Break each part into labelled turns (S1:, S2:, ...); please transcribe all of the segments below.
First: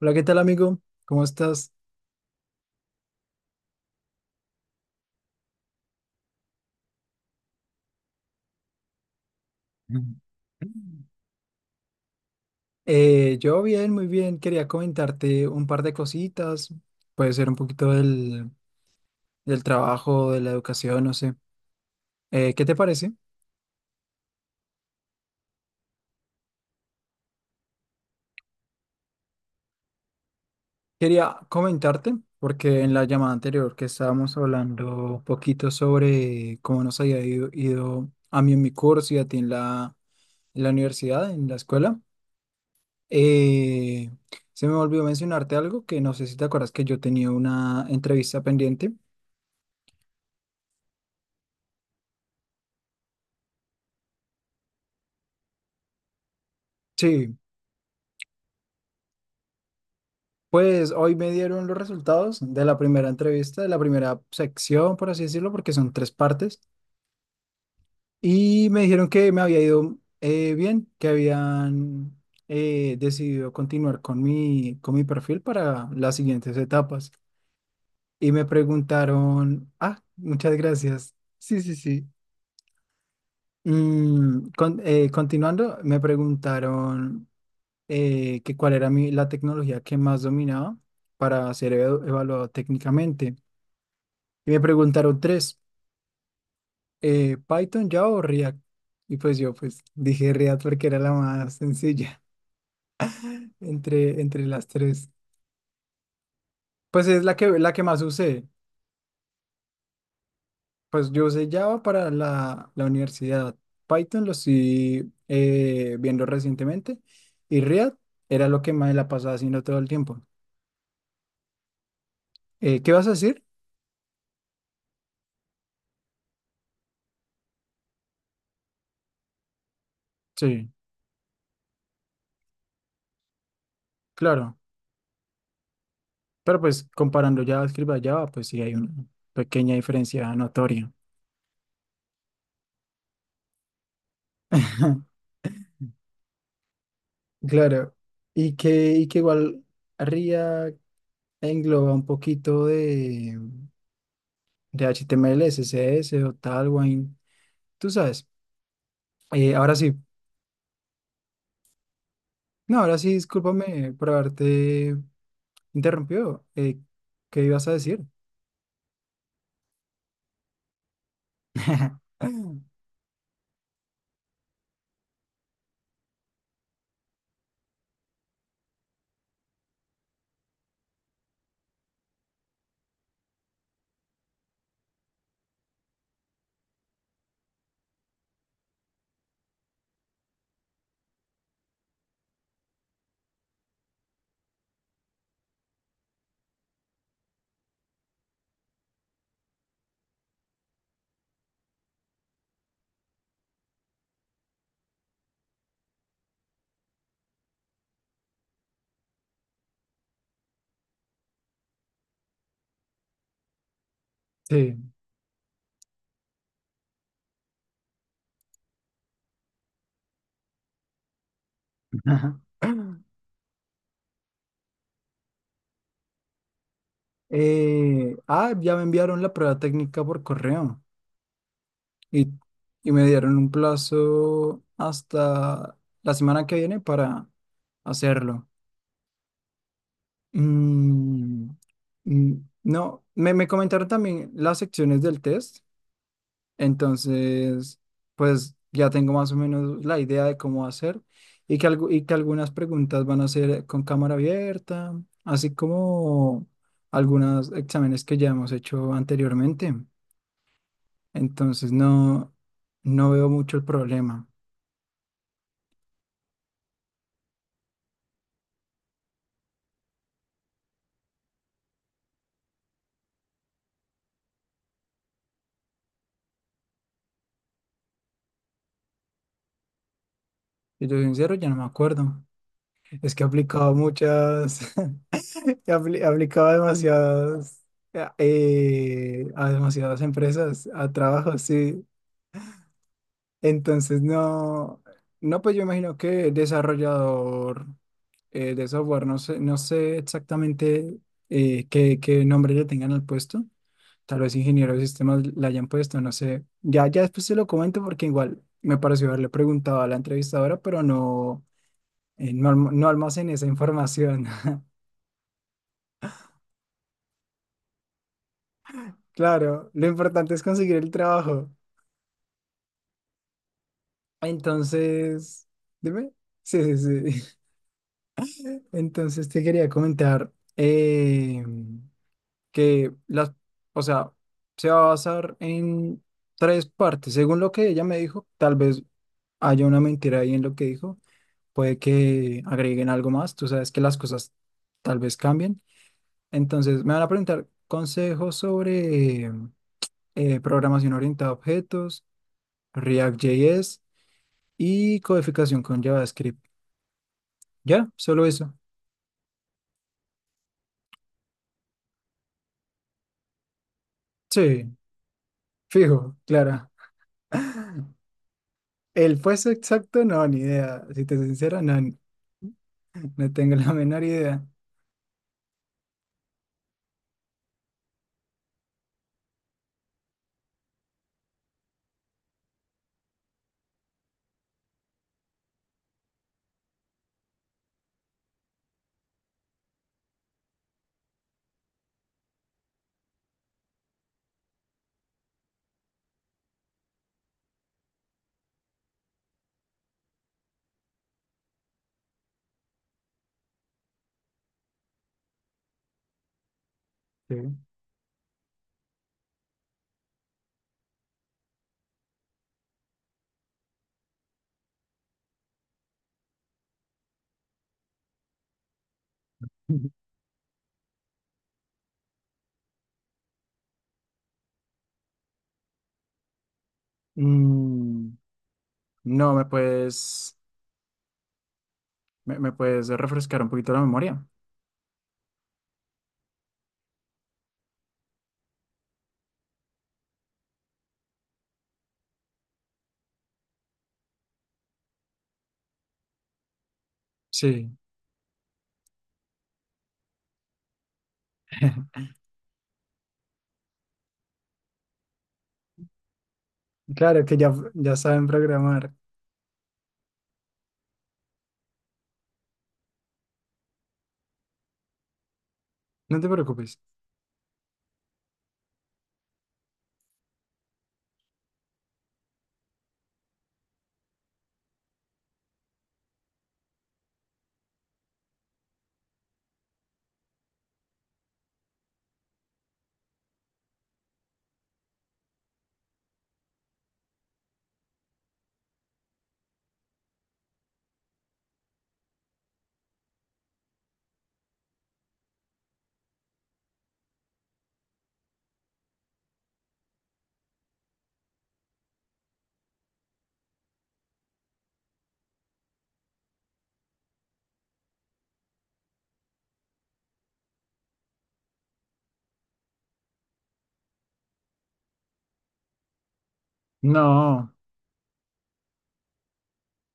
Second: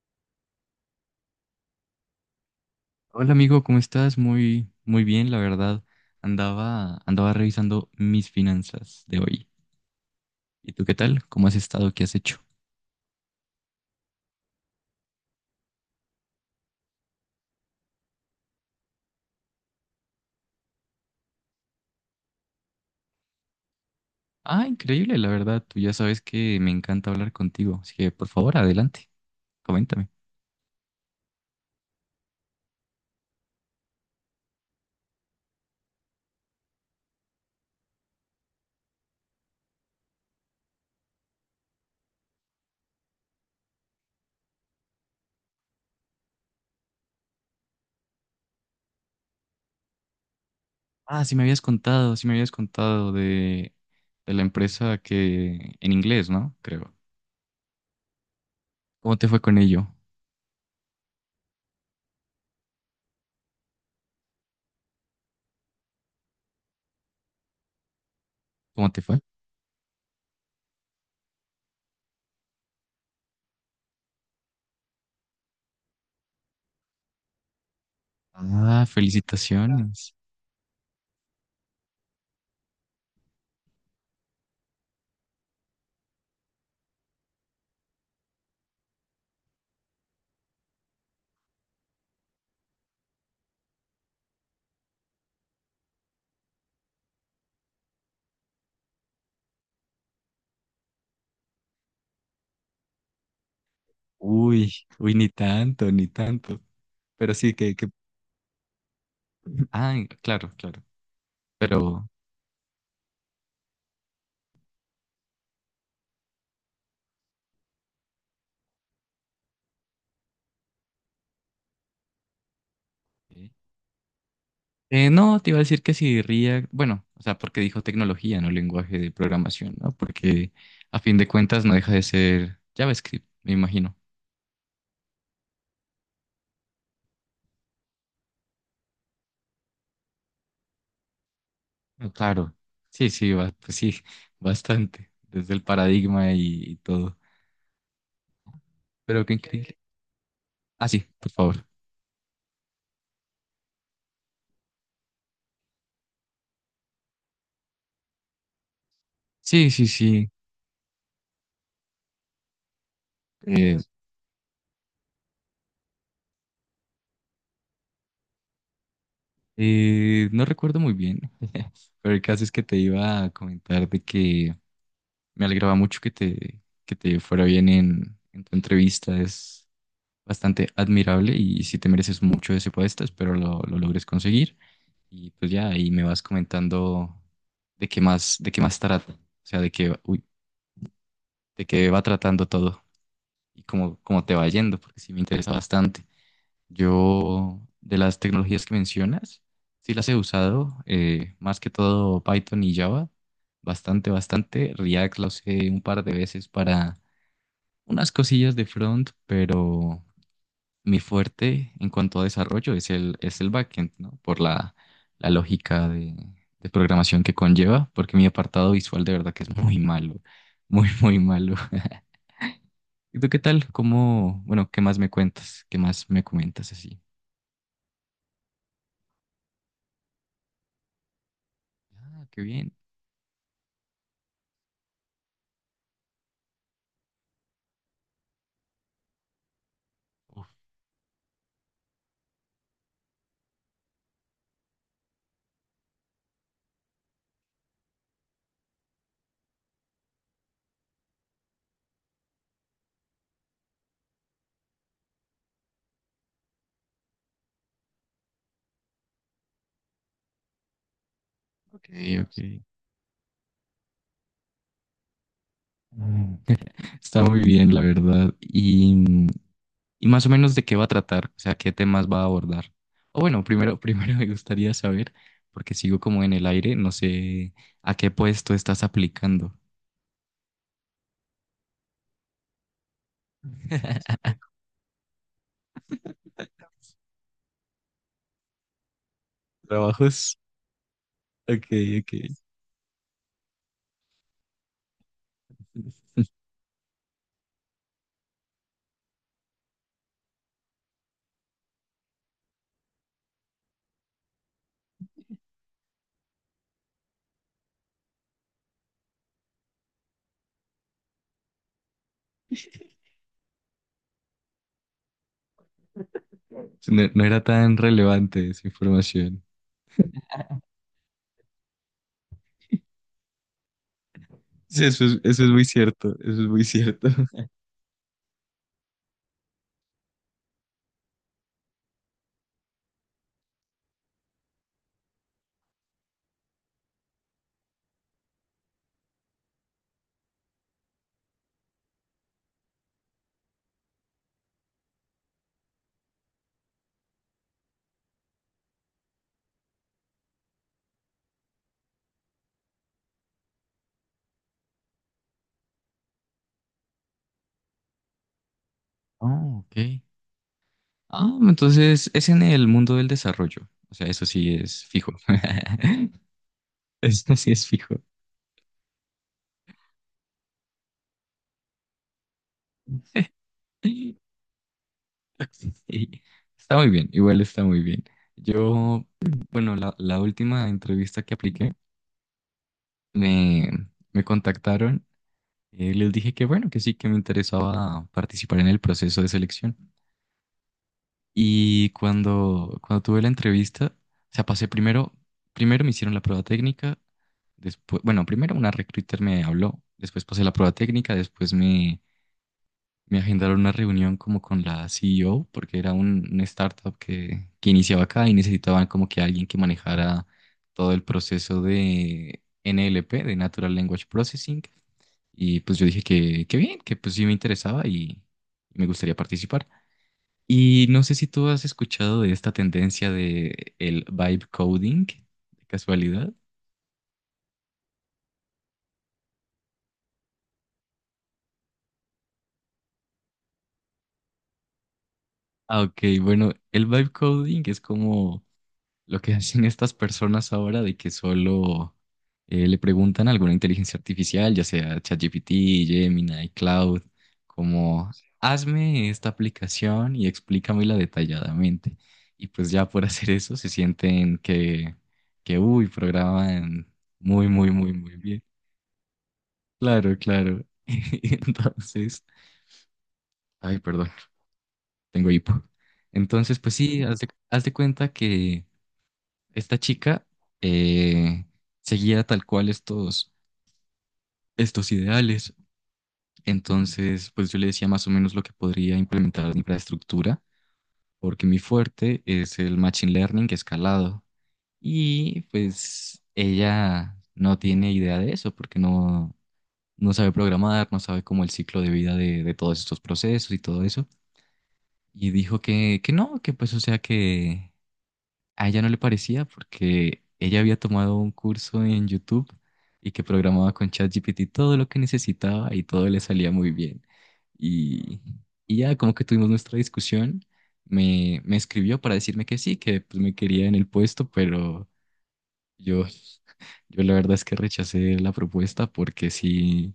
S1: Hola, ¿qué tal amigo? ¿Cómo estás?
S2: Hola amigo, ¿cómo estás? Muy, muy bien, la verdad. Andaba revisando mis finanzas de hoy.
S1: Mm.
S2: ¿Y tú qué tal? ¿Cómo has estado? ¿Qué has hecho?
S1: Yo bien, muy bien. Quería comentarte un par de cositas. Puede ser un poquito del trabajo, de la educación, no sé. ¿Qué te parece?
S2: Ah, increíble, la verdad. Tú ya sabes que me encanta hablar contigo, así que por favor, adelante, coméntame.
S1: Quería comentarte, porque en la llamada anterior que estábamos hablando un poquito sobre cómo nos había ido a mí en mi curso y a ti en la universidad, en la escuela, eh, se me olvidó mencionarte algo que no sé si te acuerdas que yo tenía una entrevista pendiente.
S2: Ah, sí me habías contado, de la empresa que en inglés, ¿no? Creo.
S1: Sí,
S2: ¿Cómo te fue con ello?
S1: pues hoy me dieron los resultados de la primera entrevista, de la primera sección, por así decirlo, porque son tres partes, y me
S2: ¿Cómo te
S1: dijeron
S2: fue?
S1: que me había ido bien, que habían decidido continuar con mi perfil para las siguientes etapas. Y me
S2: Ah,
S1: preguntaron, ah,
S2: felicitaciones.
S1: muchas gracias. Sí, sí, sí. Continuando, me preguntaron que cuál era la tecnología que más dominaba para ser evaluado técnicamente. Y me preguntaron tres, ¿Python, Java o React? Y pues yo pues dije React porque era la más sencilla entre las
S2: Uy,
S1: tres.
S2: uy, ni tanto, ni tanto.
S1: Pues es
S2: Pero
S1: la que,
S2: sí
S1: la
S2: que,
S1: que
S2: que...
S1: más usé.
S2: Ah, claro, claro.
S1: Pues yo usé Java
S2: Pero,
S1: para la universidad. Python lo estoy viendo recientemente. Y React era lo que más la pasaba haciendo todo el tiempo. ¿Qué vas a decir?
S2: sí. No, te iba a decir que si React, bueno, o sea, porque dijo tecnología, no lenguaje de programación, ¿no? Porque
S1: Sí,
S2: a fin de cuentas no deja de ser JavaScript, me imagino.
S1: claro. Pero pues comparando JavaScript a Java, pues sí hay una pequeña diferencia notoria.
S2: Ah, claro, sí, sí, pues sí, bastante, desde el paradigma y todo.
S1: Claro, y que
S2: Pero qué
S1: igual
S2: increíble.
S1: RIA
S2: Ah, sí, por favor.
S1: engloba un poquito de HTML, CSS o Tailwind, tú sabes.
S2: Sí,
S1: Ahora
S2: sí,
S1: sí,
S2: sí.
S1: no, ahora sí,
S2: eh,
S1: discúlpame por haberte interrumpido. ¿Qué ibas a decir?
S2: no recuerdo muy bien, pero el caso es que te iba a comentar de que me alegraba mucho que que te fuera bien en tu entrevista. Bastante admirable y si te mereces mucho ese puesto, espero lo logres conseguir. Y pues ya ahí me vas comentando de qué más trata, o sea, de qué, uy, de qué va tratando todo y cómo, cómo te va yendo, porque sí me interesa bastante. Yo, de las tecnologías que mencionas, sí las he usado, más que todo Python y Java, bastante, bastante. React lo usé un par de veces para unas cosillas de front, pero mi fuerte en cuanto a desarrollo es es el backend, ¿no?
S1: Sí.
S2: La lógica de programación que conlleva, porque mi apartado visual de verdad que es muy malo, muy, muy malo.
S1: Ajá.
S2: ¿Y tú qué tal? ¿Cómo, bueno, qué más me cuentas? ¿Qué más me comentas así?
S1: Ya me enviaron la prueba técnica por correo
S2: Ah,
S1: y,
S2: qué bien.
S1: y me dieron un plazo hasta la semana que viene para hacerlo. Mm, mm, no, me comentaron también las secciones del test, entonces pues ya tengo más o menos la idea de cómo hacer y que algunas preguntas van a ser con cámara abierta, así como algunos exámenes que ya hemos hecho anteriormente. Entonces
S2: Ok,
S1: no,
S2: ok.
S1: no veo mucho el problema.
S2: Mm. Está muy bien, la verdad. Y mm, y más o menos de qué va a tratar, o sea, qué temas va a abordar. O bueno, primero, primero me gustaría saber, porque sigo como en el aire, no sé a qué puesto estás aplicando.
S1: Si yo soy sincero, ya no me acuerdo. Es que he aplicado muchas, aplicaba demasiadas, a demasiadas
S2: Trabajos.
S1: empresas, a trabajos,
S2: Ok,
S1: sí.
S2: ok.
S1: Entonces, no, no, pues yo imagino que desarrollador de software, no sé, no sé exactamente qué nombre le tengan al puesto. Tal vez ingeniero de sistemas le hayan puesto, no sé. Ya, ya después se lo comento porque igual me pareció haberle preguntado a la entrevistadora, pero no, no, no almacené esa información.
S2: No, no era tan relevante esa información.
S1: Claro, lo importante es conseguir el trabajo.
S2: Sí, eso
S1: Entonces,
S2: es muy
S1: dime.
S2: cierto, eso es
S1: Sí,
S2: muy cierto.
S1: sí, sí. Entonces te quería comentar que las, o sea, se va a basar en tres partes. Según lo que ella me dijo, tal vez haya una mentira ahí en lo que dijo. Puede que agreguen algo más. Tú sabes que las cosas tal vez cambien. Entonces, me van a preguntar consejos sobre programación orientada a objetos, React.js y codificación con JavaScript. ¿Ya? Solo eso.
S2: Oh, ok. Ah, entonces es en el mundo del desarrollo. O sea, eso sí
S1: Sí,
S2: es fijo.
S1: fijo, claro.
S2: Eso sí es fijo.
S1: El peso exacto, no, ni idea. Si te soy sincero, no, tengo la menor idea.
S2: Sí, está muy bien, igual está muy bien. Yo, bueno, la última entrevista que apliqué, me, me contactaron, les dije que bueno, que sí, que me interesaba participar en el proceso de selección. Y cuando tuve la entrevista, o sea, pasé primero, primero me hicieron la prueba técnica, después, bueno, primero una recruiter me habló, después pasé la prueba técnica, después me Me agendaron una reunión como con la CEO, porque era una startup
S1: Sí.
S2: que iniciaba acá y necesitaban como que alguien que manejara todo el proceso de NLP, de Natural Language Processing. Y pues yo dije que bien, que pues sí me interesaba y me gustaría participar. Y no sé si tú has escuchado de esta tendencia de el vibe coding, de casualidad.
S1: Mm, no, me puedes refrescar un poquito la memoria.
S2: Ah, ok, bueno, el vibe coding es como lo que hacen estas personas ahora de que solo le preguntan a alguna inteligencia artificial, ya sea ChatGPT, Gemini, Cloud,
S1: Sí,
S2: como hazme esta aplicación y explícamela detalladamente. Y pues ya por hacer eso se sienten que uy, programan
S1: claro que
S2: muy,
S1: ya,
S2: muy, muy,
S1: ya
S2: muy
S1: saben
S2: bien.
S1: programar.
S2: Claro, claro. Entonces, ay, perdón, tengo hipo.
S1: No te
S2: Entonces, pues
S1: preocupes.
S2: sí, haz de cuenta que esta chica eh, seguía tal cual estos, estos ideales. Entonces, pues yo le decía más o menos lo que podría implementar en infraestructura, porque mi fuerte es el machine learning escalado. Y pues ella no tiene idea de eso, porque no, no sabe programar, no sabe cómo el ciclo de vida de todos estos procesos y todo eso. Y dijo que no, que pues o sea que a ella no le parecía porque ella había tomado un curso en YouTube y que programaba con ChatGPT todo lo que necesitaba y todo le salía muy bien. Y, y ya como que tuvimos nuestra discusión, me escribió para decirme que sí, que pues, me quería en el puesto, pero yo, yo la verdad es
S1: No,
S2: que rechacé la propuesta porque sí,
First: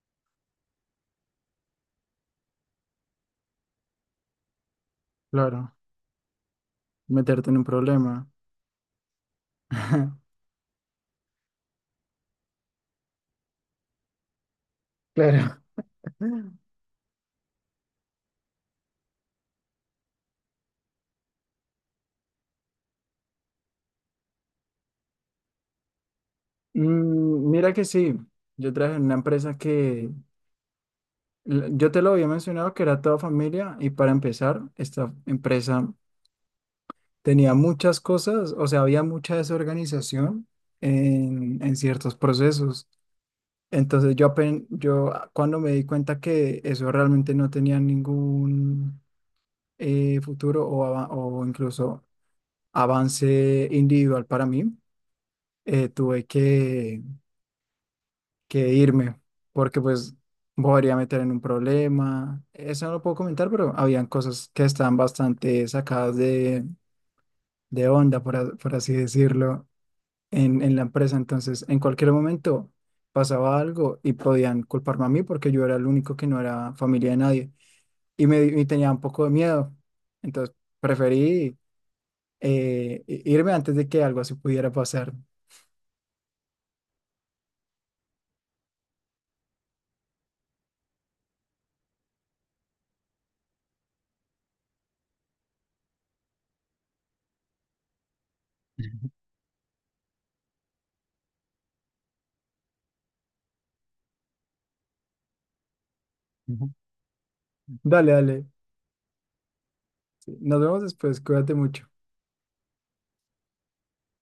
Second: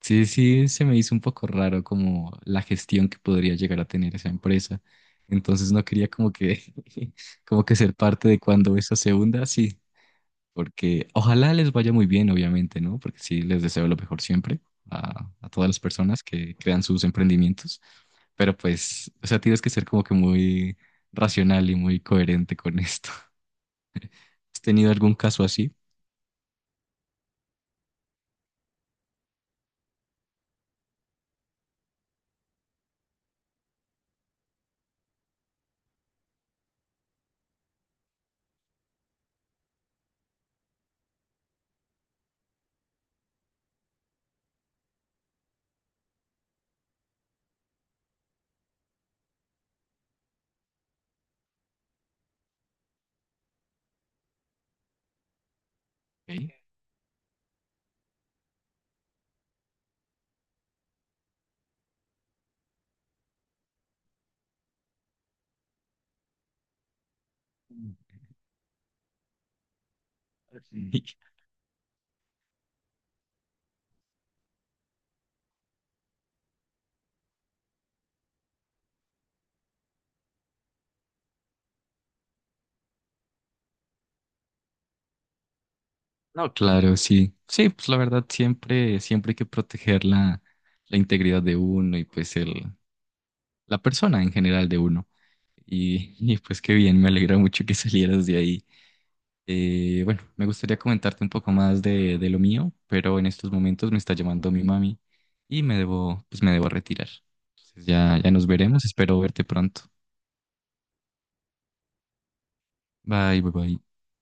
S2: sí, sí, se me hizo un poco raro como la gestión que podría llegar a tener esa empresa. Entonces
S1: claro,
S2: no quería como que,
S1: meterte en un
S2: como que ser
S1: problema.
S2: parte de cuando eso se hunda, sí, porque ojalá les vaya muy bien, obviamente, ¿no? Porque sí, les deseo lo mejor siempre a
S1: Claro.
S2: todas las personas que crean sus emprendimientos, pero pues, o sea, tienes que ser como que muy racional y muy coherente con esto. ¿Has tenido algún caso así?
S1: Mira que sí, yo trabajé en una empresa Yo te lo había mencionado que era toda familia y para empezar, esta empresa tenía muchas cosas, o sea, había mucha desorganización en ciertos procesos. Entonces yo, cuando me di cuenta que eso realmente no tenía ningún futuro o incluso avance individual para mí, tuve
S2: Ok.
S1: que irme, porque pues me podría meter en un problema. Eso no lo puedo comentar, pero habían cosas que estaban bastante sacadas de onda, por así decirlo, en la empresa. Entonces, en cualquier momento pasaba algo y podían culparme a mí porque yo era el único que no era familia de nadie y tenía un poco de miedo. Entonces, preferí irme antes de que algo así pudiera pasar.
S2: No, claro, sí. Sí, pues la verdad siempre, siempre hay que proteger la, la integridad de uno y pues el, la persona en general de uno. Y, pues qué bien, me alegra mucho que salieras de ahí. Bueno, me gustaría comentarte un poco más de lo mío, pero en estos momentos me está llamando mi mami y me debo, pues me debo
S1: Ujú.
S2: retirar. Entonces
S1: Dale,
S2: ya, ya
S1: dale.
S2: nos veremos, espero verte pronto.
S1: Nos vemos después. Cuídate mucho.
S2: Bye, bye, bye.